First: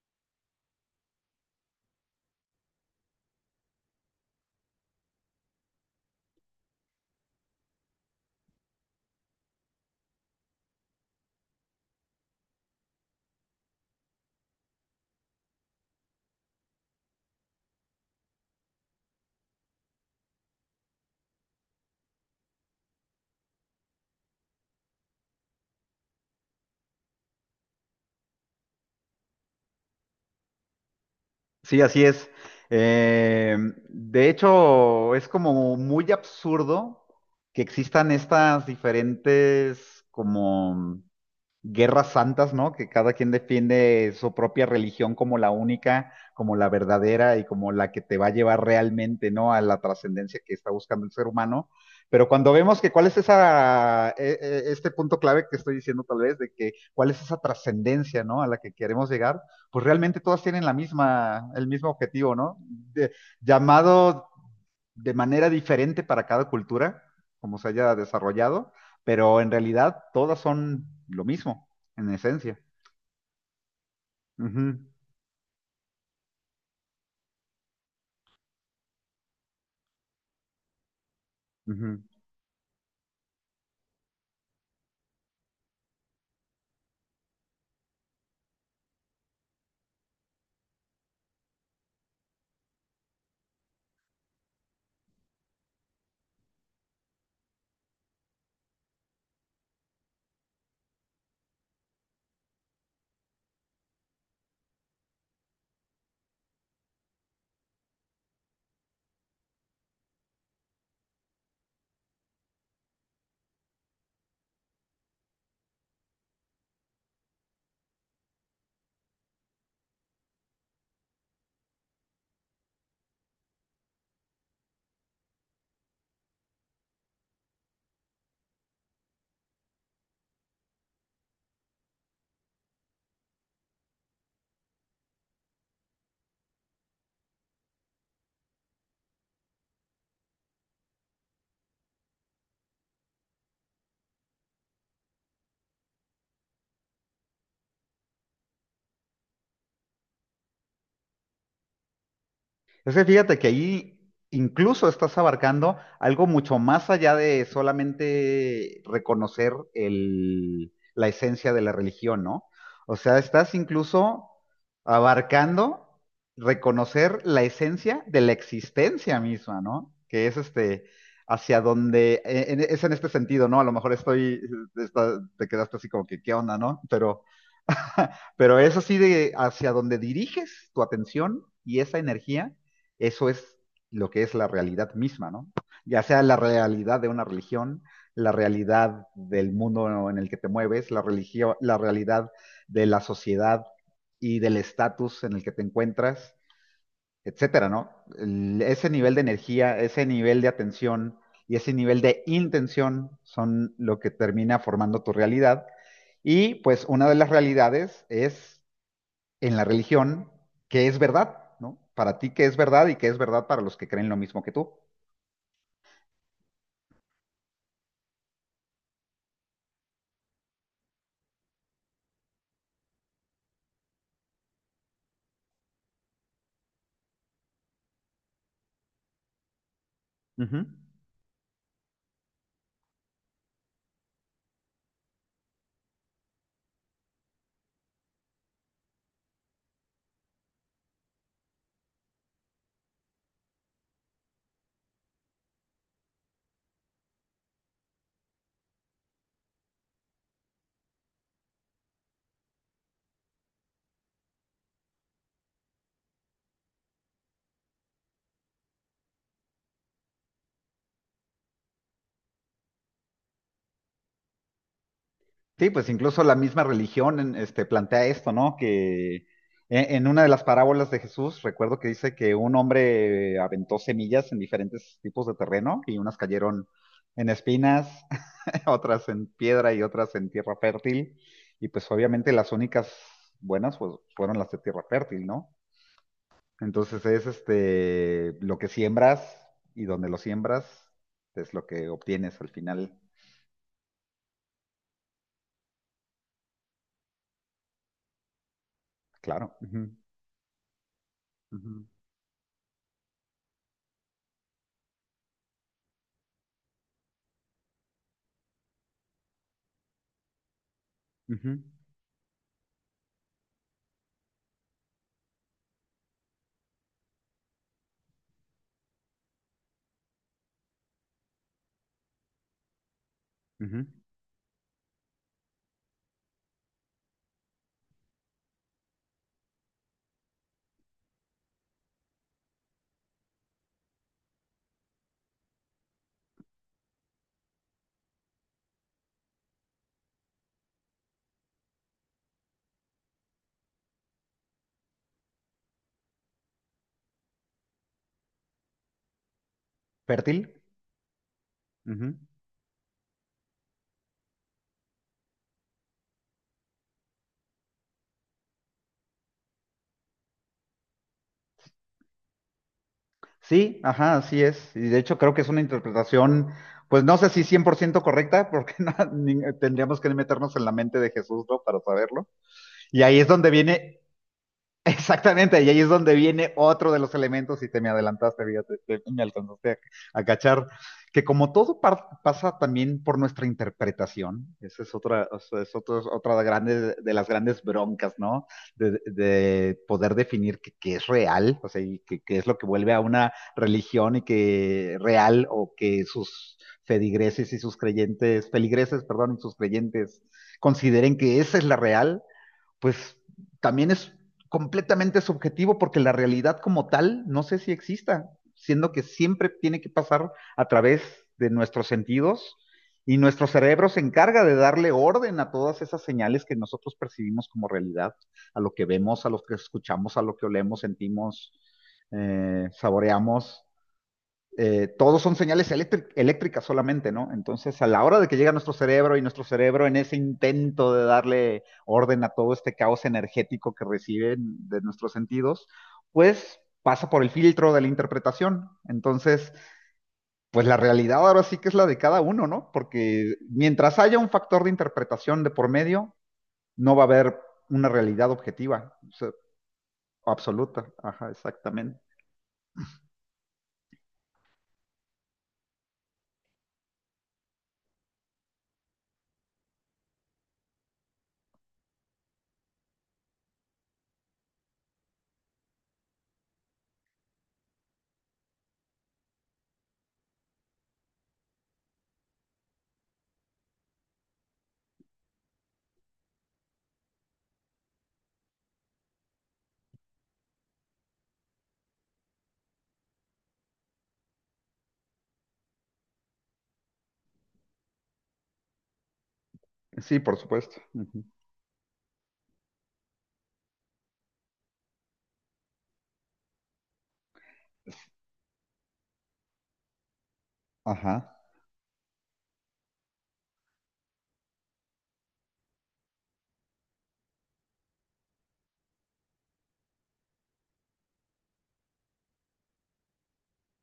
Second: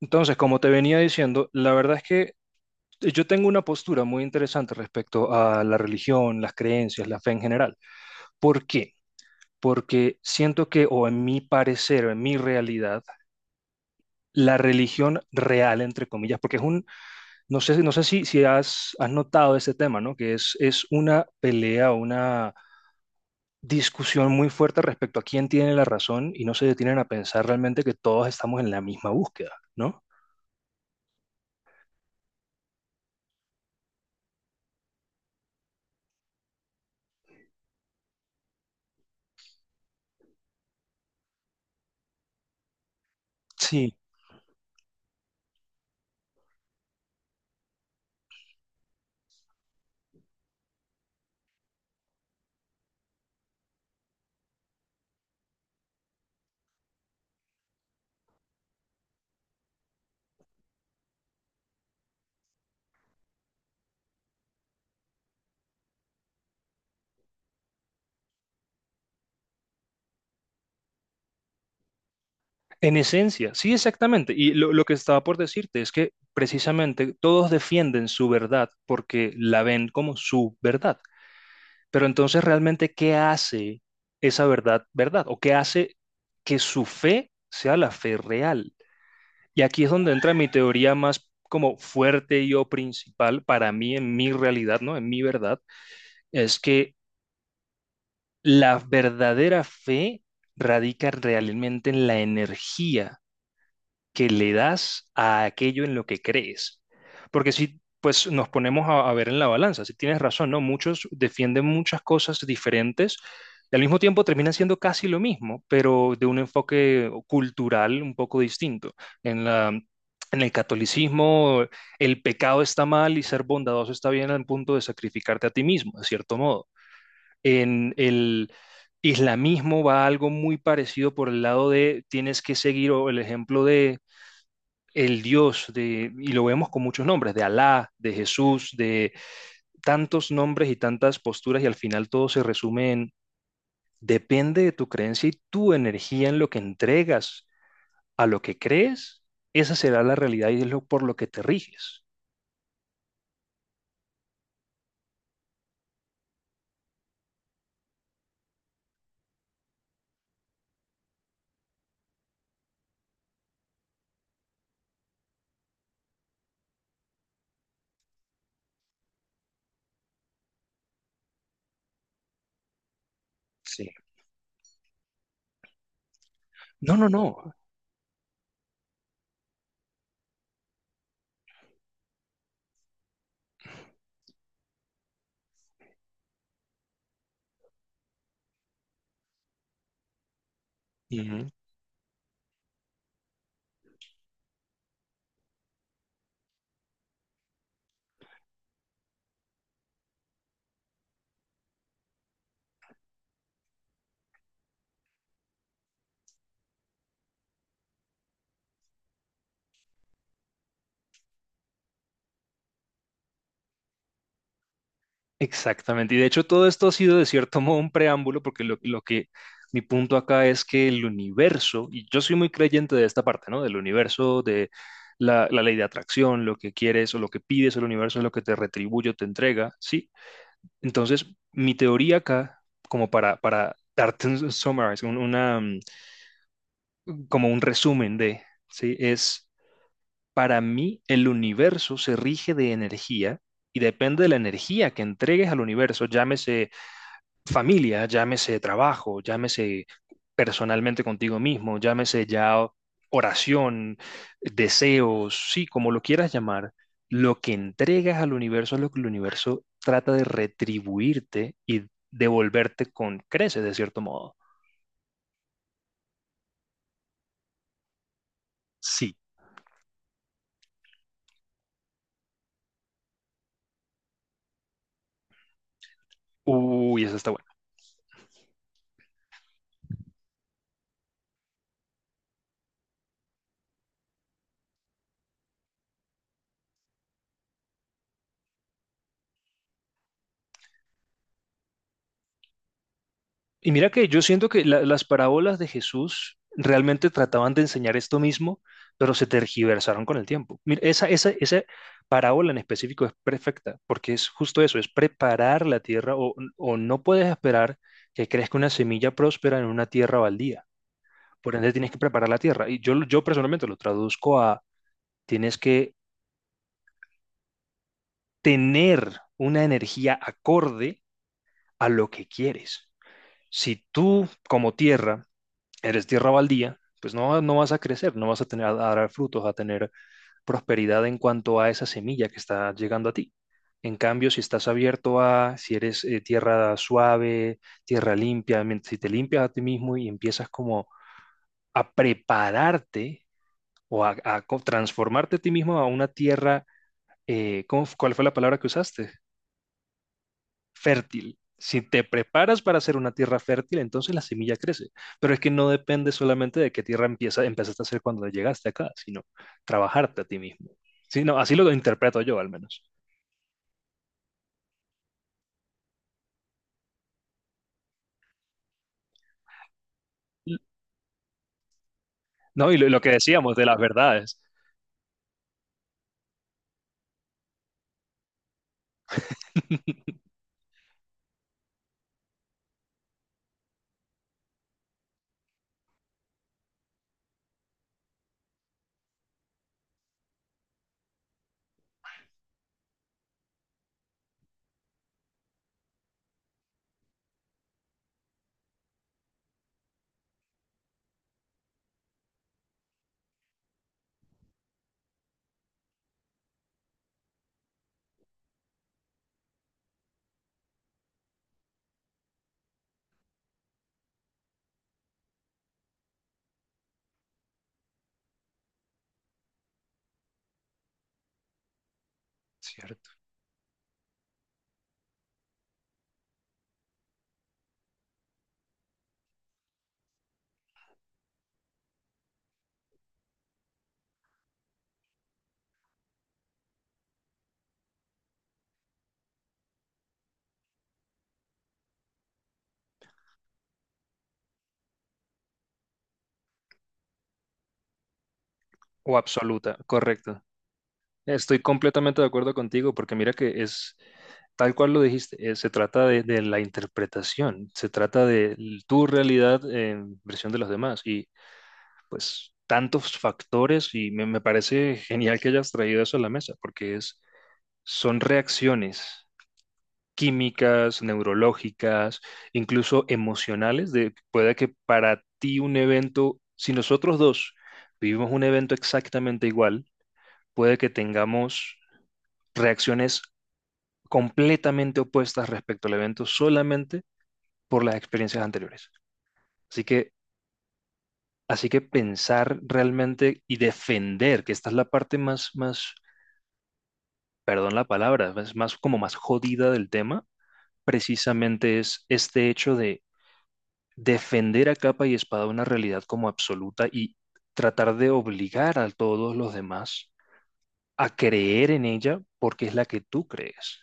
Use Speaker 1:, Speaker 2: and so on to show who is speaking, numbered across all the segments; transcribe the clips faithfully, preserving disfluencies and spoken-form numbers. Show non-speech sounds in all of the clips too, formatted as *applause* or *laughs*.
Speaker 1: Entonces, como te venía diciendo, la verdad es que yo tengo una postura muy interesante respecto a la religión, las creencias, la fe en general. ¿Por qué? Porque siento que, o en mi parecer, o en mi realidad, la religión real, entre comillas, porque es un, no sé, no sé si, si has, has notado ese tema, ¿no? Que es, es una pelea, una discusión muy fuerte respecto a quién tiene la razón y no se detienen a pensar realmente que todos estamos en la misma búsqueda, ¿no?
Speaker 2: Sí, así es. Eh, de hecho, es como muy absurdo que existan estas diferentes como guerras santas, ¿no? Que cada quien
Speaker 1: Sí.
Speaker 2: defiende su propia religión como la única, como la verdadera y como la que te va a llevar realmente, ¿no? A la trascendencia que está buscando el ser humano. Pero cuando vemos que cuál es esa, eh, eh, este punto clave que estoy diciendo tal vez, de que cuál es esa trascendencia, ¿no? A la que queremos llegar, pues realmente todas tienen la misma, el mismo objetivo, ¿no? De- llamado de manera diferente para cada cultura, como se haya desarrollado, pero en realidad todas son lo mismo, en esencia.
Speaker 1: En esencia, sí, exactamente. Y lo,
Speaker 2: Ujú,
Speaker 1: lo que estaba por decirte es que precisamente todos defienden su verdad porque la ven como su verdad.
Speaker 2: ujú.
Speaker 1: Pero entonces, realmente, ¿qué hace esa verdad verdad? ¿O qué hace que su fe sea la fe real? Y aquí es donde entra mi teoría más como fuerte y o principal para mí en mi realidad, ¿no? En mi verdad, es que la verdadera fe radica realmente en la energía que le das a aquello en lo que crees. Porque si pues nos ponemos a, a ver en la balanza, si tienes razón, ¿no? Muchos defienden muchas cosas diferentes y al mismo tiempo terminan siendo casi lo mismo, pero de un enfoque cultural un poco distinto. En la, en el catolicismo, el pecado está mal y ser bondadoso está bien al punto de sacrificarte a ti mismo, de cierto modo. En el islamismo va algo muy parecido por el lado de tienes que seguir o el ejemplo de el Dios, de, y lo vemos con muchos nombres, de Alá, de Jesús, de tantos nombres y tantas posturas, y al final todo se resume en, depende de tu creencia y tu energía en lo que entregas a lo que crees, esa será la realidad y es lo por lo que te riges.
Speaker 2: Es que fíjate que ahí incluso estás abarcando algo mucho más allá de solamente reconocer el- la esencia de la religión, ¿no? O sea, estás incluso abarcando reconocer la esencia de la existencia misma, ¿no? Que es este, hacia donde, en- en- es en este sentido, ¿no? A lo
Speaker 1: Sí.
Speaker 2: mejor estoy, está- te quedaste así como que, ¿qué onda, no?
Speaker 1: No, no,
Speaker 2: Pero...
Speaker 1: no.
Speaker 2: Pero es así de hacia donde diriges tu atención y esa energía, eso es lo que es la realidad misma, ¿no? Ya sea la realidad de una religión, la realidad del mundo en el que te mueves, la
Speaker 1: Uh -huh.
Speaker 2: religión, la realidad de la sociedad y del estatus en el que te encuentras, etcétera, ¿no? El- ese nivel de energía, ese nivel de atención y ese nivel de intención son lo que termina formando tu realidad. Y pues una de las realidades es en la religión que es verdad, ¿no? Para ti que es verdad y que es verdad para los que creen lo mismo que tú.
Speaker 1: Exactamente. Y de hecho todo esto ha sido de cierto *laughs* modo un preámbulo porque lo, lo que mi punto acá es que el universo, y yo soy muy creyente de esta parte, ¿no? Del universo, de la, la ley de atracción, lo que quieres o lo que pides, el universo es lo que te retribuye o te entrega, ¿sí?
Speaker 2: Ujú.
Speaker 1: Entonces, mi teoría acá, como para, para darte un summarize, un- una, mm, como un resumen de, ¿sí? Es, para mí, el universo se rige de energía y depende de la energía que entregues al universo, llámese familia, llámese trabajo, llámese personalmente contigo mismo, llámese ya oración, deseos, sí, como lo quieras llamar, lo que entregas al universo es lo que el universo trata de retribuirte y devolverte con creces, de cierto modo.
Speaker 2: Sí, pues incluso la misma religión en- este, plantea esto, ¿no?
Speaker 1: Sí.
Speaker 2: Que e- en una de las parábolas de Jesús, recuerdo que dice que un hombre aventó semillas en diferentes tipos de terreno y unas cayeron
Speaker 1: Uy, eso
Speaker 2: en
Speaker 1: está bueno.
Speaker 2: espinas, *laughs* otras en piedra y otras en tierra fértil. Y pues obviamente las únicas buenas pues, fueron las de tierra fértil, ¿no? Entonces es este lo que siembras y donde lo siembras es lo que obtienes al final.
Speaker 1: Y mira que yo siento que la- las parábolas de Jesús realmente trataban de enseñar esto mismo, pero se
Speaker 2: Claro. Ujú,
Speaker 1: tergiversaron con el tiempo. Mira, esa, esa, esa
Speaker 2: ujú,
Speaker 1: parábola en específico es perfecta, porque es justo eso, es preparar la tierra o, o no puedes esperar que crezca una semilla próspera en una tierra baldía.
Speaker 2: ujú,
Speaker 1: Por ende, tienes que preparar la tierra. Y yo, lo- yo personalmente lo traduzco a tienes que tener una energía acorde a lo que quieres. Si
Speaker 2: ujú.
Speaker 1: tú como tierra eres tierra baldía, pues no, no vas a crecer, no vas a tener a dar frutos, a tener prosperidad en cuanto a esa semilla que está llegando a ti. En cambio, si estás abierto a, si eres eh, tierra suave, tierra limpia, mien- si te limpias a ti mismo y empiezas como a prepararte o a, a co- transformarte a ti mismo a una tierra, eh, ¿cómo f- ¿cuál fue la palabra que usaste?
Speaker 2: Fértil.
Speaker 1: Fértil. Si te
Speaker 2: Ujú.
Speaker 1: preparas para hacer una tierra fértil, entonces la semilla crece. Pero es que no depende solamente de qué tierra empieza, empezaste a hacer cuando llegaste acá, sino trabajarte a ti mismo. Sí, no, así lo interpreto yo al menos.
Speaker 2: Sí, ajá, así es. Y de hecho creo que es una interpretación, pues no sé si cien por ciento correcta, porque *laughs* no- ni- tendríamos que meternos en la mente de Jesús, ¿no? Para saberlo.
Speaker 1: No, y lo, lo
Speaker 2: Y
Speaker 1: que
Speaker 2: ahí es donde
Speaker 1: decíamos de las
Speaker 2: viene.
Speaker 1: verdades.
Speaker 2: Exactamente, y ahí es donde viene otro de los elementos, y te me adelantaste, fíjate, te- me alcanzaste a,
Speaker 1: *laughs*
Speaker 2: a cachar, que como todo par- pasa también por nuestra interpretación, esa es otra, o sea, es otro- es otra de, grande- de las grandes broncas, ¿no? De, de poder definir qué qué es real, o sea, y qué qué es lo que vuelve a una religión y que real, o que sus feligreses y sus creyentes, feligreses, perdón, y sus creyentes consideren que esa es la real pues también es completamente subjetivo porque la realidad como tal no sé si exista, siendo que siempre tiene que pasar a través de nuestros sentidos y nuestro cerebro se encarga de darle orden a todas esas señales que nosotros percibimos como realidad, a lo que vemos, a lo que escuchamos, a lo que olemos, sentimos, eh,
Speaker 1: Cierto.
Speaker 2: saboreamos eh, todos son señales eléctric- eléctricas solamente, ¿no? Entonces, a la hora de que llega nuestro cerebro y nuestro cerebro en ese intento de darle orden a todo este caos energético que reciben de nuestros sentidos, pues pasa por el filtro de la interpretación. Entonces, pues la realidad ahora sí que es la de cada uno, ¿no? Porque mientras haya un factor de interpretación de por medio, no va a haber una realidad objetiva, o
Speaker 1: O
Speaker 2: sea,
Speaker 1: absoluta, correcto.
Speaker 2: absoluta. Ajá,
Speaker 1: Estoy
Speaker 2: exactamente.
Speaker 1: completamente de acuerdo contigo porque mira que es tal cual lo dijiste, eh, se trata de, de la interpretación, se trata de l- tu realidad en versión de los demás. Y pues tantos factores y me, me parece genial que hayas traído eso a la mesa, porque es, son reacciones químicas, neurológicas, incluso emocionales, de puede que para ti un evento, si nosotros dos vivimos un evento exactamente igual, puede que tengamos reacciones completamente opuestas respecto al evento solamente por las experiencias anteriores. Así que,
Speaker 2: Sí, por supuesto. Ujú.
Speaker 1: así que pensar realmente y defender, que esta es la parte más, más perdón la palabra, es más como más jodida del tema,
Speaker 2: Ajá.
Speaker 1: precisamente es este hecho de defender a capa y espada una realidad como absoluta y tratar de obligar a todos los demás a creer en ella porque es la que tú crees.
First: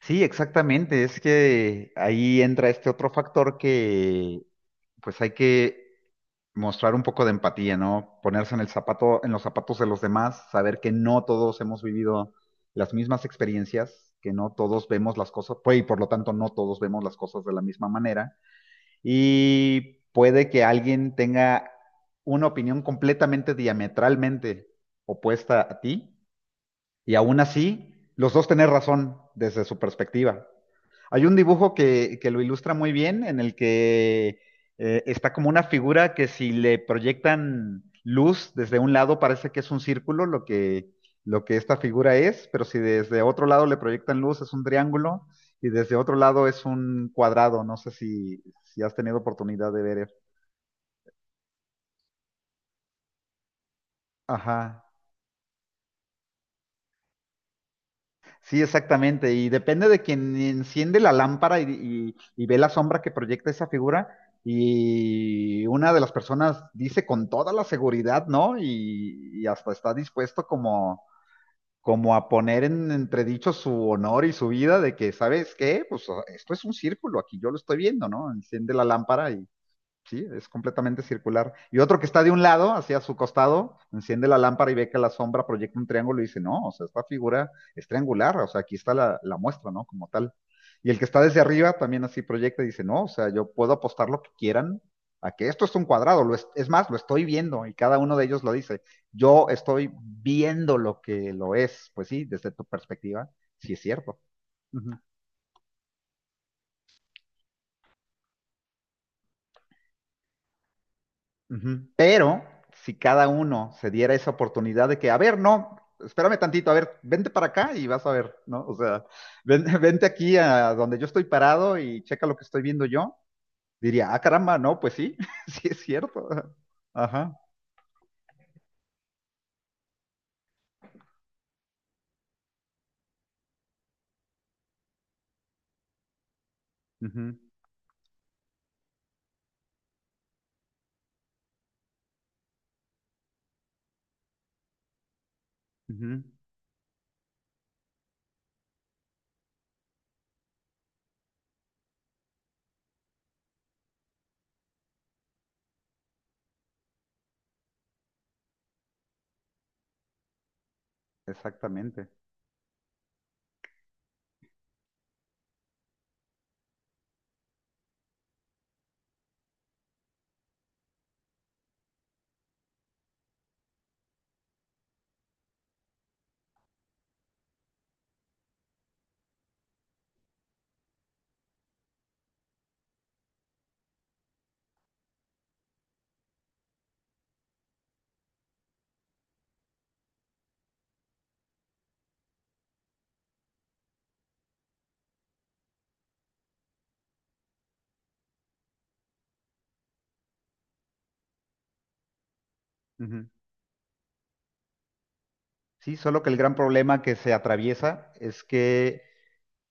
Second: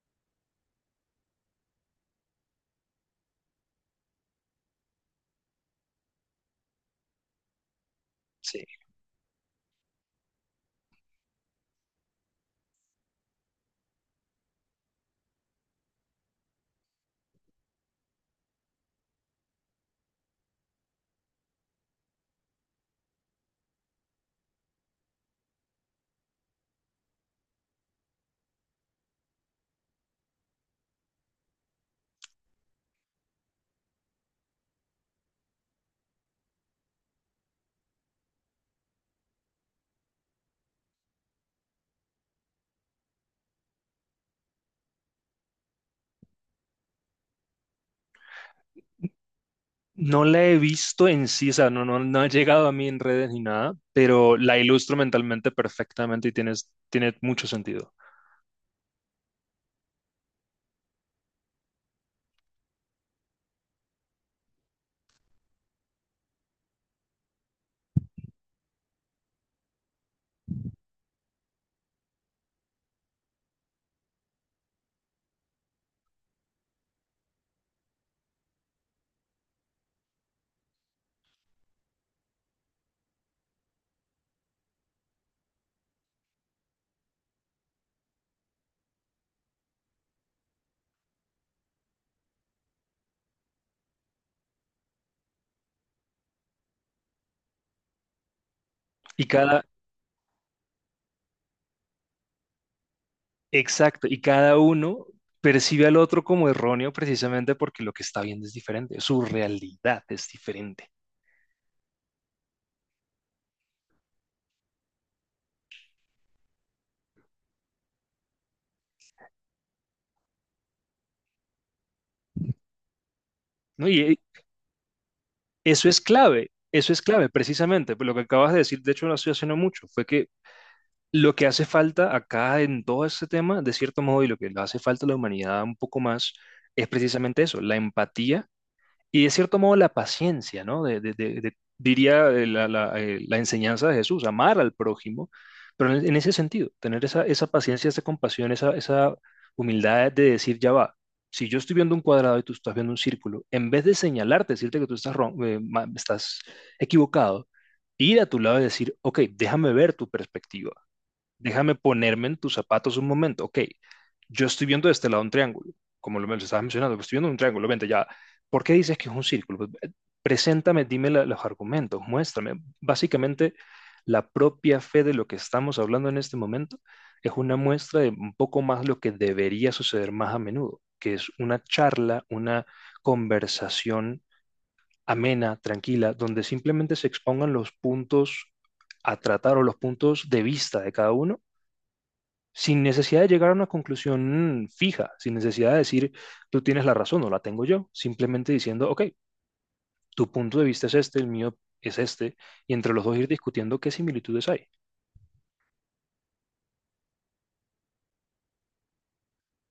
Speaker 2: Sí, exactamente. Es que ahí entra este otro factor que pues hay que mostrar un poco de empatía, ¿no? Ponerse en
Speaker 1: Sí.
Speaker 2: el zapato, en los zapatos de los demás, saber que no todos hemos vivido las mismas experiencias, que no todos vemos las cosas, pues, y por lo tanto no todos vemos las cosas de la misma manera. Y puede que alguien tenga una opinión completamente diametralmente opuesta a ti y aún así, los dos tener razón desde su perspectiva. Hay un dibujo que, que lo ilustra muy bien en el que eh, está como una figura que si le proyectan luz desde un lado parece que es un círculo lo que, lo que esta figura es, pero si desde otro lado le proyectan luz es un triángulo y desde otro lado es un cuadrado. No sé si, si has tenido oportunidad de ver.
Speaker 1: No la he visto en sí, o sea, no, no, no ha llegado a mí en redes ni nada, pero la
Speaker 2: Ajá.
Speaker 1: ilustro mentalmente perfectamente y tienes, tiene mucho sentido.
Speaker 2: Sí, exactamente. Y depende de quien enciende la lámpara y, y- y ve la sombra que proyecta esa figura. Y una de las personas dice con toda la seguridad, ¿no? Y, y hasta está dispuesto como, como a poner en entredicho su honor y su vida de que, ¿sabes qué? Pues esto es un círculo, aquí yo lo estoy viendo, ¿no? Enciende la lámpara. Sí, es completamente circular. Y otro que está de un lado, hacia su costado, enciende la lámpara y ve que la sombra proyecta un triángulo y dice, no, o sea, esta figura es triangular, o sea, aquí está la, la muestra, ¿no? Como tal. Y el que está desde arriba también así proyecta y dice, no, o sea, yo puedo apostar lo que quieran a que esto es un cuadrado, lo es, es, más, lo estoy viendo y cada uno de ellos lo dice,
Speaker 1: Y
Speaker 2: yo
Speaker 1: cada,
Speaker 2: estoy viendo lo que lo es, pues sí, desde tu perspectiva, sí es
Speaker 1: Exacto, y
Speaker 2: cierto.
Speaker 1: cada
Speaker 2: Uh -huh.
Speaker 1: uno percibe al otro como erróneo precisamente porque lo que está viendo es diferente, su realidad es diferente,
Speaker 2: Ujú. Pero si cada uno se diera esa oportunidad de que, a ver, no, espérame tantito, a ver, vente para acá y vas a ver, ¿no? O sea, ven- *laughs* vente aquí a donde yo estoy parado y checa lo que estoy viendo yo,
Speaker 1: ¿no? Y
Speaker 2: diría,
Speaker 1: eh,
Speaker 2: ah, caramba, no, pues sí, *laughs* sí es
Speaker 1: eso es
Speaker 2: cierto.
Speaker 1: clave, eso es clave
Speaker 2: Ajá,
Speaker 1: precisamente, pero lo que acabas de decir, de hecho lo estoy haciendo mucho, fue que lo que hace falta acá en todo este tema, de cierto modo, y lo que le hace falta a la humanidad un poco más, es
Speaker 2: ujú,
Speaker 1: precisamente eso, la empatía. Y de cierto modo la paciencia, ¿no? De, de- de- de- diría eh, la, la, eh, la enseñanza de Jesús, amar al prójimo, pero en, en
Speaker 2: ujú,
Speaker 1: ese sentido, tener esa, esa paciencia, esa compasión, esa, esa humildad de decir, ya va, si yo estoy viendo un cuadrado y tú estás viendo un círculo, en vez de señalarte, decirte que tú estás, ron- eh, ma- estás equivocado, ir a tu lado y decir, ok, déjame ver tu perspectiva. Déjame
Speaker 2: exactamente.
Speaker 1: ponerme en tus zapatos un momento. Ok, yo estoy viendo de este lado un triángulo, como lo me lo estabas mencionando, pero estoy viendo un triángulo. Vente ya. ¿Por qué dices que es un círculo? Pues, eh, preséntame, dime la- los argumentos, muéstrame. Básicamente, la propia fe de lo que estamos hablando en este momento es una muestra de un poco más lo que debería suceder más a menudo, que es una charla, una conversación amena, tranquila, donde simplemente se expongan los puntos a tratar o los puntos de vista de cada uno sin necesidad de llegar a una conclusión fija, sin necesidad de decir, tú tienes la razón o la tengo yo, simplemente diciendo, ok, tu punto de vista es este, el mío es este, y entre los dos
Speaker 2: Ujú.
Speaker 1: ir discutiendo qué similitudes hay.
Speaker 2: Sí, solo que el gran problema que se atraviesa es que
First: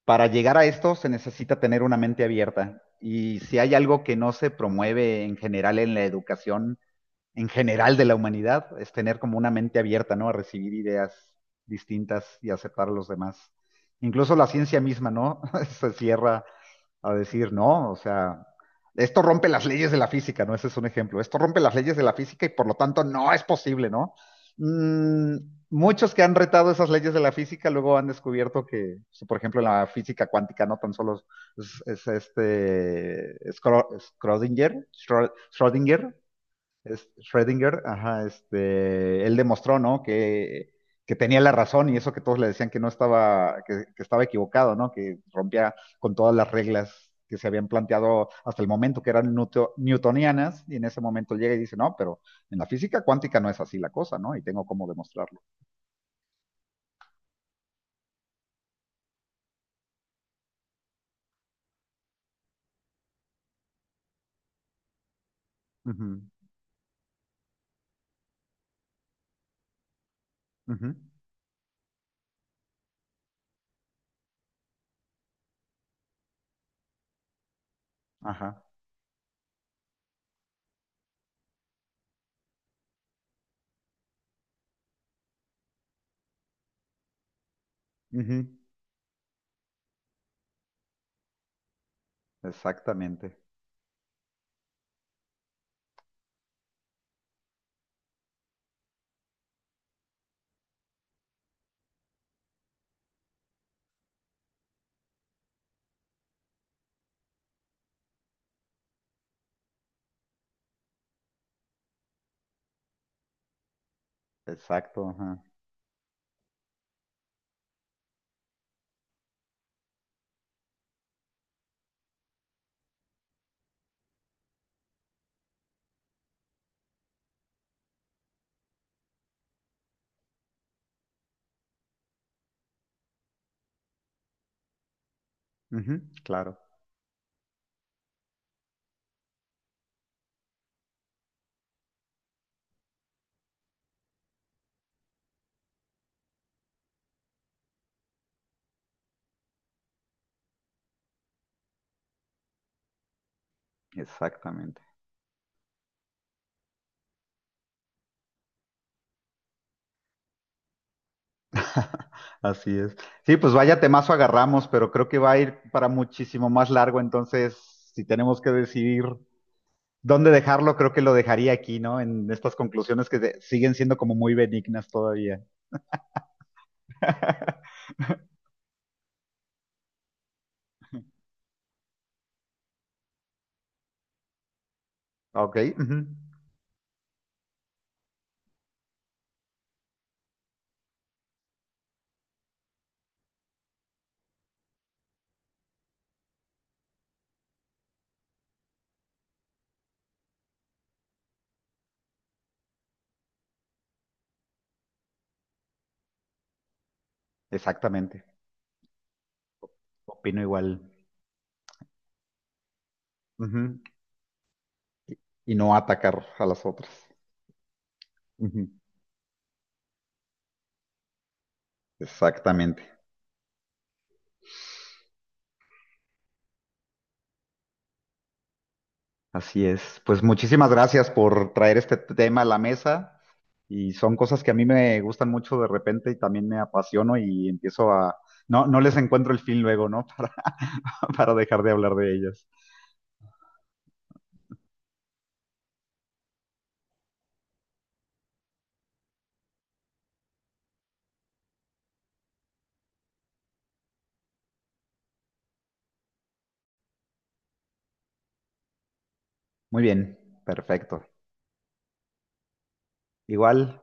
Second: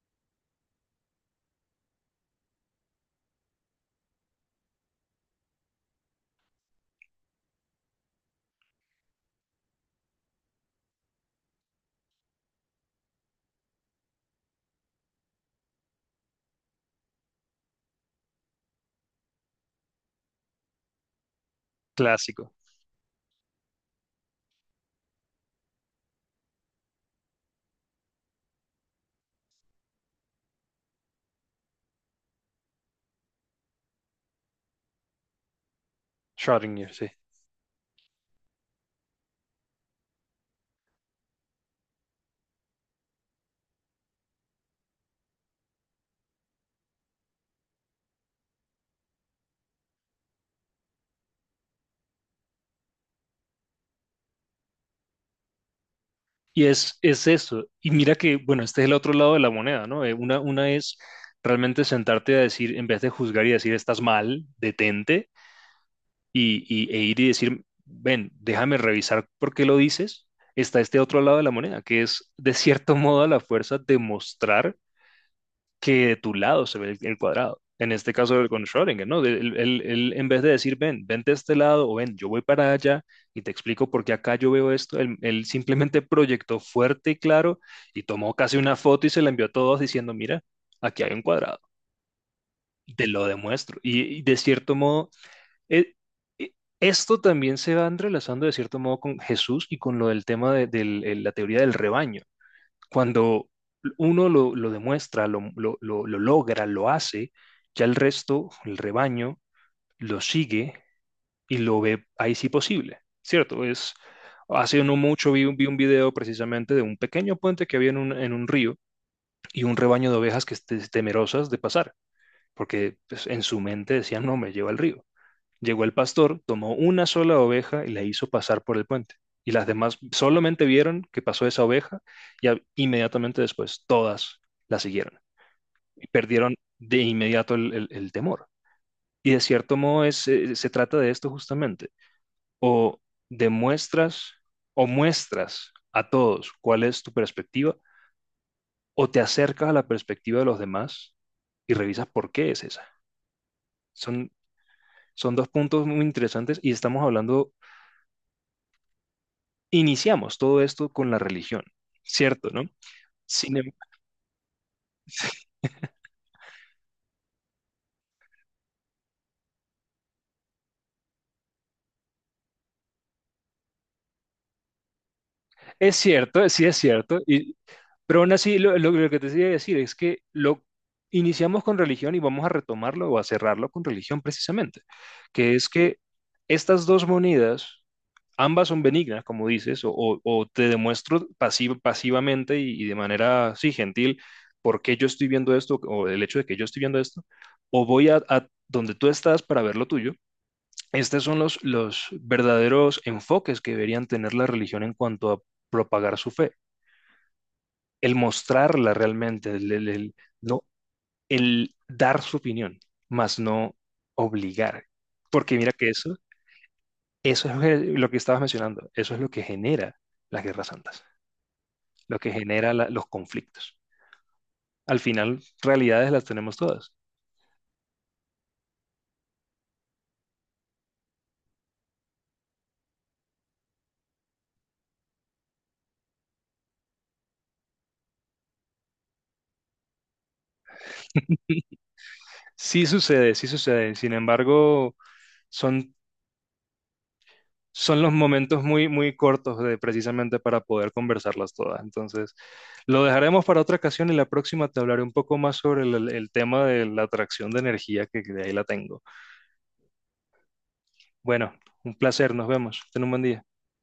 Speaker 2: para llegar a esto se necesita tener una mente abierta. Y si hay algo que no se promueve en general en la educación, en general de la humanidad, es tener como una mente abierta, ¿no? A recibir ideas distintas y aceptar a los demás. Incluso la ciencia misma, ¿no? *laughs* Se cierra a decir, no, o sea, esto rompe las leyes de la física, ¿no? Ese es un ejemplo. Esto rompe las leyes de la física y
Speaker 1: Clásico.
Speaker 2: por lo tanto no es posible, ¿no? Mm, muchos que han retado esas leyes de la física luego han descubierto que, pues, por ejemplo, en la física cuántica no tan solo es, es este Schrödinger, Schrödinger,
Speaker 1: Schrödinger, sí.
Speaker 2: es Schrödinger, ajá, este, él demostró, ¿no? Que, que tenía la razón y eso que todos le decían que no estaba, que, que estaba equivocado, ¿no? Que rompía con todas las reglas que se habían planteado hasta el momento, que eran newto- newtonianas, y en ese momento llega y dice, no, pero en la física cuántica no es así la cosa, ¿no? Y tengo cómo demostrarlo.
Speaker 1: Y es, es eso. Y mira que, bueno, este es el otro lado de la moneda, ¿no? Eh, Una, una es realmente sentarte a decir, en vez de juzgar y decir, estás mal, detente, y, y- e ir y decir, ven, déjame revisar por qué lo dices, está
Speaker 2: Ujú, ujú,
Speaker 1: este otro lado de la moneda, que es de cierto *laughs* modo a la fuerza demostrar que de tu lado se ve el, el cuadrado. En este caso
Speaker 2: ajá,
Speaker 1: con Schrödinger, ¿no? De- Él, él- él, en vez de decir, ven, vente de este lado o ven, yo voy para allá y te explico por qué acá yo veo esto, él, él simplemente proyectó fuerte y claro y tomó
Speaker 2: ujú,
Speaker 1: casi una foto y se la envió a todos diciendo, mira, aquí hay un cuadrado, te lo
Speaker 2: exactamente,
Speaker 1: demuestro. y y de cierto modo eh, eh, esto también se va entrelazando de cierto modo con Jesús y con lo del tema de, del- el- la teoría del rebaño. Cuando uno lo, lo demuestra, lo, lo- lo- lo logra, lo hace, ya el resto, el rebaño, lo sigue y lo ve ahí sí posible, ¿cierto? Es, hace no
Speaker 2: exacto,
Speaker 1: mucho
Speaker 2: ajá,
Speaker 1: vi, un- vi un video precisamente de un pequeño puente que había en un, en un río y un rebaño de ovejas que esté temerosas de pasar, porque pues, en su mente decían, no, me lleva al río. Llegó el pastor, tomó una sola oveja y la hizo pasar por el puente. Y las demás solamente vieron que pasó esa oveja y a- inmediatamente después todas la siguieron.
Speaker 2: ujú,
Speaker 1: Y perdieron
Speaker 2: claro,
Speaker 1: de inmediato el, el- el temor. Y de cierto modo es, eh, se trata de esto justamente. O demuestras o muestras a todos cuál es tu perspectiva o te acercas a la perspectiva de los demás y revisas por qué es esa. Son,
Speaker 2: exactamente.
Speaker 1: son dos puntos muy interesantes y estamos hablando iniciamos todo esto con la religión,
Speaker 2: *laughs*
Speaker 1: ¿cierto, no?
Speaker 2: Así es. Sí, pues
Speaker 1: Sin em-
Speaker 2: vaya temazo agarramos, pero creo que va a ir para muchísimo más largo, entonces si tenemos que decidir dónde dejarlo, creo que lo dejaría aquí, ¿no? En estas conclusiones que se- siguen siendo como muy benignas todavía.
Speaker 1: Es cierto, sí es cierto, y,
Speaker 2: *laughs*
Speaker 1: pero aún así lo, lo- lo que te quería decir es que lo iniciamos con religión y vamos a retomarlo o a cerrarlo con religión precisamente, que
Speaker 2: Ok,
Speaker 1: es que
Speaker 2: ujú.
Speaker 1: estas dos monedas, ambas son benignas, como dices, o, o- o te demuestro pasiv- pasivamente y, y de manera, sí, gentil, por qué yo estoy viendo esto o el hecho de que yo estoy viendo esto, o voy a a donde tú estás para ver lo tuyo. Estos son los, los verdaderos enfoques que deberían tener la religión en cuanto a propagar su fe, el
Speaker 2: Exactamente.
Speaker 1: mostrarla realmente, el, el- el-
Speaker 2: Opino
Speaker 1: no,
Speaker 2: igual.
Speaker 1: el dar su opinión, más no
Speaker 2: Ujú.
Speaker 1: obligar.
Speaker 2: Y
Speaker 1: Porque mira
Speaker 2: no
Speaker 1: que eso,
Speaker 2: atacar a las otras.
Speaker 1: eso es el- lo que estabas
Speaker 2: Ujú.
Speaker 1: mencionando, eso es lo que genera las guerras santas, lo que genera
Speaker 2: Exactamente.
Speaker 1: la- los conflictos. Al final, realidades las tenemos todas.
Speaker 2: Así es. Pues muchísimas gracias por traer este tema a la mesa. Y son cosas que a mí me gustan mucho de repente y también me apasiono y empiezo a... No, no les encuentro el fin luego, ¿no? *laughs* Para, para dejar de hablar de ellas.
Speaker 1: Sí sucede, sí sucede. Sin embargo, son son los momentos muy, muy cortos de, precisamente para poder conversarlas todas. Entonces, lo dejaremos para otra ocasión y la próxima te hablaré un poco más sobre el, el tema de la atracción de energía, que de ahí la tengo.
Speaker 2: Muy bien, perfecto.
Speaker 1: Bueno, un placer, nos vemos. Ten un buen día.
Speaker 2: Igual,